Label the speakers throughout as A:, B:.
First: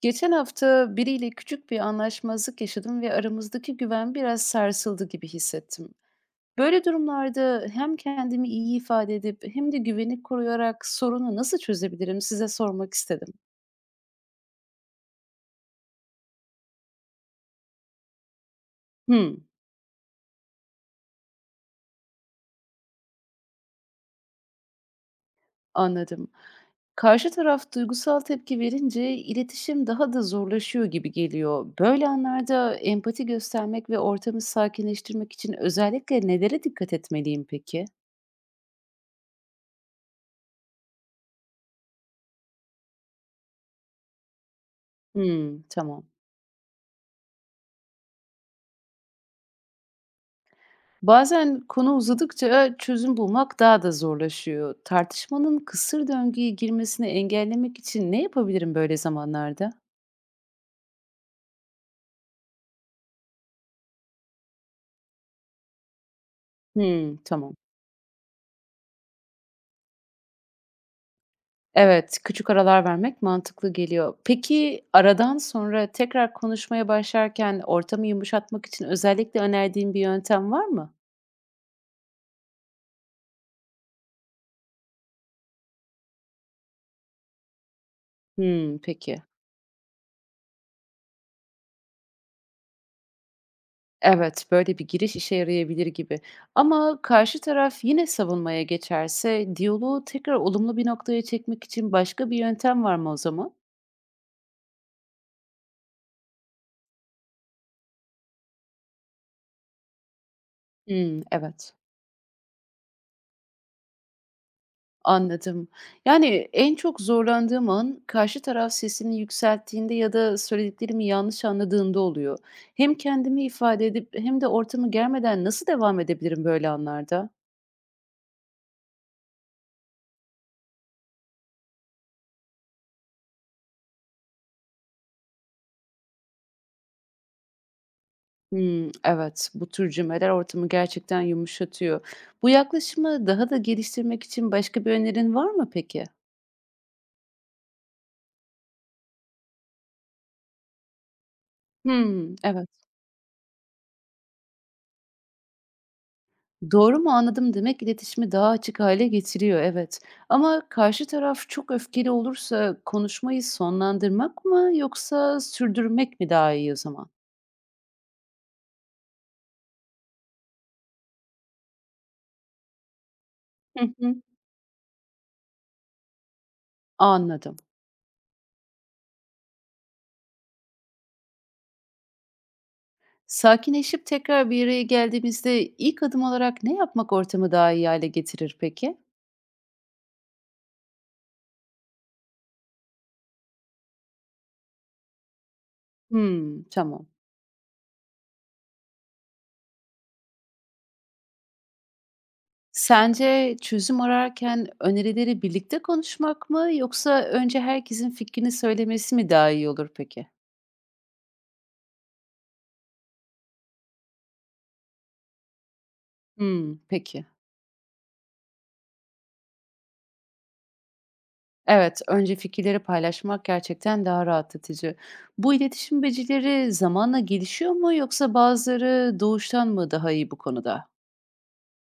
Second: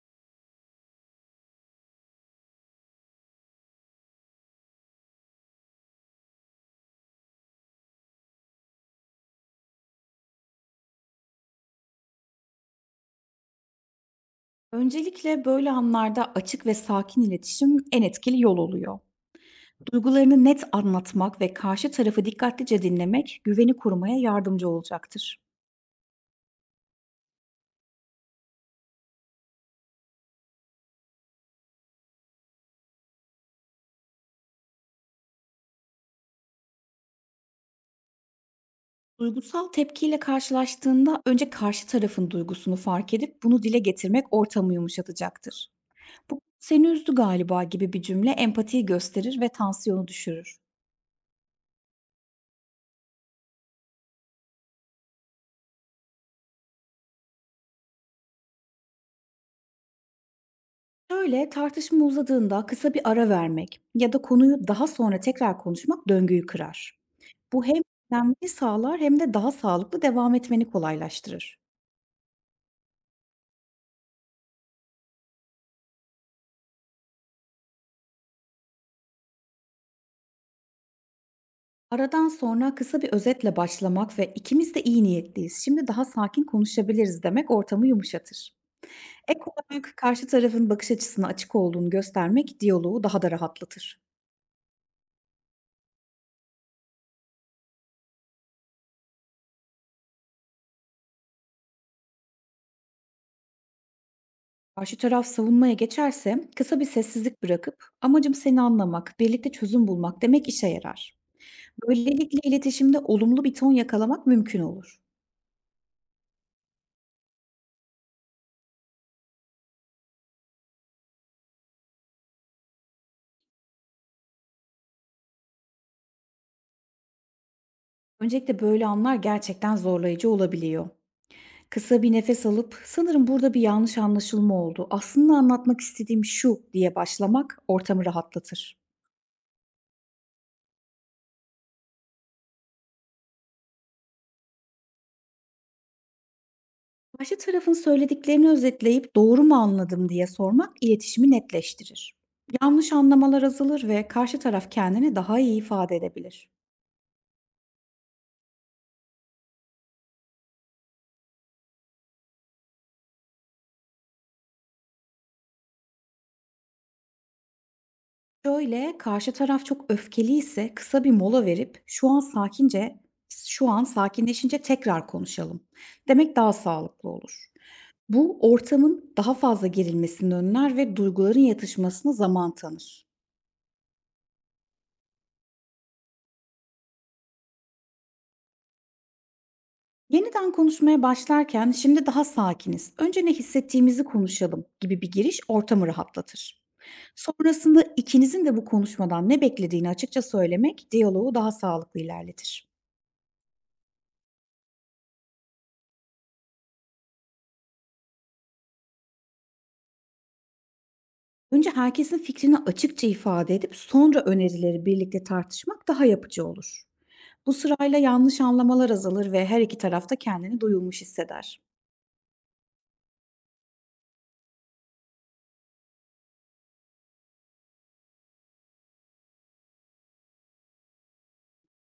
A: Geçen hafta biriyle küçük bir anlaşmazlık yaşadım ve aramızdaki güven biraz sarsıldı gibi hissettim. Böyle durumlarda hem kendimi iyi ifade edip hem de güveni koruyarak sorunu nasıl çözebilirim size sormak istedim.
B: Öncelikle böyle anlarda açık ve sakin iletişim en etkili yol oluyor.
A: Hmm,
B: Duygularını net anlatmak ve karşı tarafı dikkatlice dinlemek güveni korumaya yardımcı olacaktır.
A: anladım. Karşı taraf duygusal tepki verince iletişim daha da zorlaşıyor gibi geliyor. Böyle anlarda empati göstermek ve ortamı sakinleştirmek için özellikle nelere dikkat etmeliyim peki?
B: Duygusal tepkiyle karşılaştığında önce karşı tarafın duygusunu fark edip bunu dile getirmek ortamı
A: Hmm,
B: yumuşatacaktır.
A: tamam.
B: Bu seni üzdü galiba gibi bir cümle empatiyi gösterir ve tansiyonu düşürür.
A: Bazen konu uzadıkça çözüm bulmak daha da zorlaşıyor. Tartışmanın kısır döngüye girmesini engellemek için ne yapabilirim böyle zamanlarda?
B: Şöyle tartışma uzadığında kısa bir ara vermek ya da konuyu daha sonra tekrar konuşmak döngüyü kırar.
A: Hmm, tamam.
B: Bu hem dinlenmeni sağlar hem de daha sağlıklı devam etmeni kolaylaştırır.
A: Evet, küçük aralar vermek mantıklı geliyor. Peki aradan sonra tekrar konuşmaya başlarken ortamı yumuşatmak için özellikle önerdiğin bir yöntem var mı?
B: Aradan sonra kısa bir özetle başlamak ve ikimiz de iyi niyetliyiz, şimdi daha sakin konuşabiliriz demek ortamı yumuşatır.
A: Hmm, peki.
B: Ek olarak karşı tarafın bakış açısına açık olduğunu göstermek diyaloğu daha da rahatlatır.
A: Evet, böyle bir giriş işe yarayabilir gibi. Ama karşı taraf yine savunmaya geçerse diyaloğu tekrar olumlu bir noktaya çekmek için başka bir yöntem var mı o zaman?
B: Karşı taraf savunmaya geçerse kısa bir sessizlik bırakıp amacım seni anlamak, birlikte çözüm bulmak demek işe yarar.
A: Hmm, evet.
B: Böylelikle iletişimde olumlu bir ton yakalamak mümkün olur.
A: Anladım. Yani en çok zorlandığım an karşı taraf sesini yükselttiğinde ya da söylediklerimi yanlış anladığında oluyor. Hem kendimi ifade edip hem de ortamı germeden nasıl devam edebilirim böyle anlarda?
B: Öncelikle böyle anlar gerçekten zorlayıcı olabiliyor. Kısa bir nefes alıp "Sanırım burada bir yanlış anlaşılma oldu. Aslında anlatmak istediğim şu." diye başlamak ortamı rahatlatır.
A: Hmm evet, bu tür cümleler ortamı gerçekten yumuşatıyor. Bu yaklaşımı daha da geliştirmek için başka bir önerin var mı peki?
B: Karşı tarafın söylediklerini özetleyip "Doğru mu anladım?" diye sormak iletişimi netleştirir.
A: Hmm evet.
B: Yanlış anlamalar azalır ve karşı taraf kendini daha iyi ifade edebilir.
A: "Doğru mu anladım?" demek iletişimi daha açık hale getiriyor, evet. Ama karşı taraf çok öfkeli olursa konuşmayı sonlandırmak mı yoksa sürdürmek mi daha iyi o zaman?
B: Şöyle, karşı taraf çok öfkeliyse kısa bir mola verip "Şu an sakince, şu
A: Hı
B: an
A: hı.
B: sakinleşince tekrar konuşalım." demek daha sağlıklı olur.
A: Anladım.
B: Bu ortamın daha fazla gerilmesini önler ve duyguların yatışmasına zaman tanır.
A: Sakinleşip tekrar bir araya geldiğimizde ilk adım olarak ne yapmak ortamı daha iyi hale getirir peki?
B: Yeniden konuşmaya başlarken şimdi daha sakiniz, önce ne hissettiğimizi konuşalım gibi bir giriş ortamı
A: Hmm
B: rahatlatır.
A: tamam.
B: Sonrasında ikinizin de bu konuşmadan ne beklediğini açıkça söylemek diyaloğu daha sağlıklı ilerletir.
A: Sence çözüm ararken önerileri birlikte konuşmak mı yoksa önce herkesin fikrini söylemesi mi daha iyi olur peki?
B: Önce herkesin fikrini açıkça ifade edip sonra önerileri birlikte tartışmak daha yapıcı
A: Hımm,
B: olur.
A: peki.
B: Bu sırayla yanlış anlamalar azalır ve her iki taraf da kendini duyulmuş hisseder.
A: Evet, önce fikirleri paylaşmak gerçekten daha rahatlatıcı. Bu iletişim becerileri zamanla gelişiyor mu yoksa bazıları doğuştan mı daha iyi bu konuda?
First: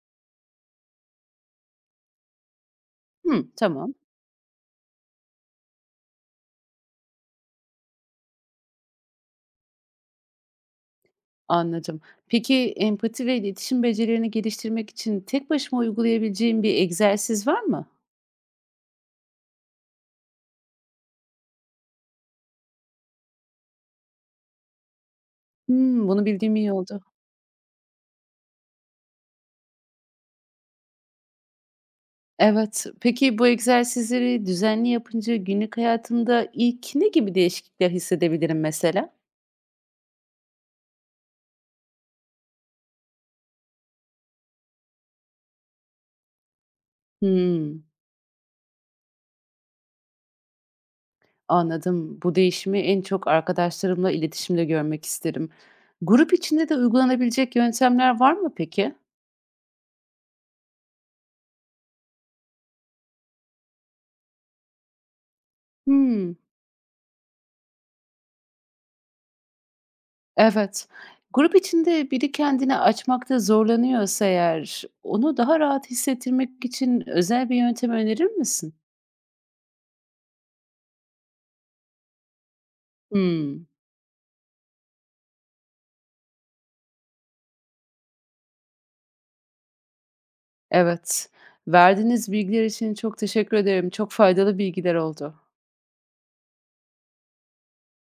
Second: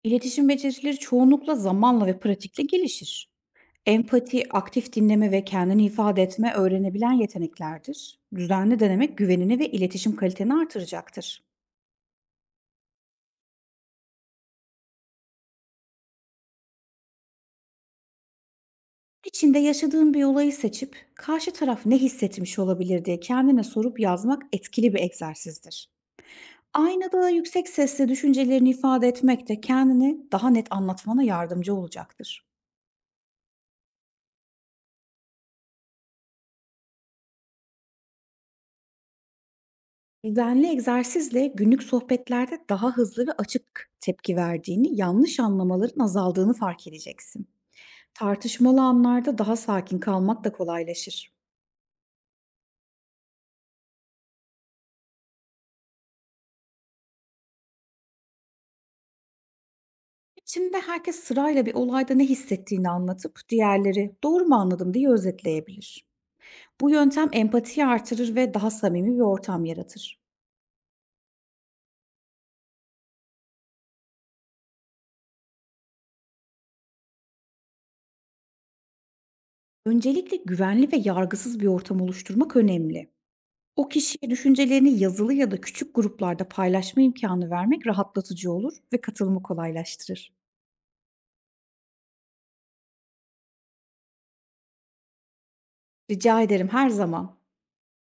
B: İletişim becerileri çoğunlukla zamanla ve pratikle gelişir.
A: Hımm, tamam,
B: Empati, aktif dinleme ve kendini ifade etme öğrenebilen yeteneklerdir. Düzenli denemek güvenini ve iletişim kaliteni artıracaktır.
A: anladım. Peki empati ve iletişim becerilerini geliştirmek için tek başıma uygulayabileceğim bir egzersiz var mı?
B: İçinde yaşadığın bir olayı seçip karşı taraf ne hissetmiş olabilir diye kendine sorup yazmak etkili bir egzersizdir.
A: Hımm, bunu bildiğim iyi oldu.
B: Aynada yüksek sesle düşüncelerini ifade etmek de kendini daha net anlatmana yardımcı olacaktır.
A: Evet. Peki bu egzersizleri düzenli yapınca günlük hayatımda ilk ne gibi değişiklikler hissedebilirim mesela?
B: Düzenli egzersizle günlük sohbetlerde daha hızlı ve açık tepki verdiğini, yanlış anlamaların azaldığını fark edeceksin.
A: Hımm,
B: Tartışmalı anlarda daha sakin kalmak da kolaylaşır.
A: anladım. Bu değişimi en çok arkadaşlarımla iletişimde görmek isterim. Grup içinde de uygulanabilecek yöntemler var mı peki?
B: İçinde herkes sırayla bir olayda ne hissettiğini anlatıp diğerleri doğru mu anladım diye özetleyebilir.
A: Hımm,
B: Bu yöntem empatiyi artırır ve daha samimi bir ortam yaratır.
A: evet. Grup içinde biri kendini açmakta zorlanıyorsa eğer onu daha rahat hissettirmek için özel bir yöntem önerir misin?
B: Öncelikle güvenli ve yargısız bir ortam oluşturmak önemli.
A: Hımm.
B: O kişiye düşüncelerini yazılı ya da küçük gruplarda paylaşma imkanı vermek rahatlatıcı olur ve katılımı kolaylaştırır.
A: Evet. Verdiğiniz bilgiler için çok teşekkür ederim. Çok faydalı bilgiler oldu.
B: Rica ederim her zaman.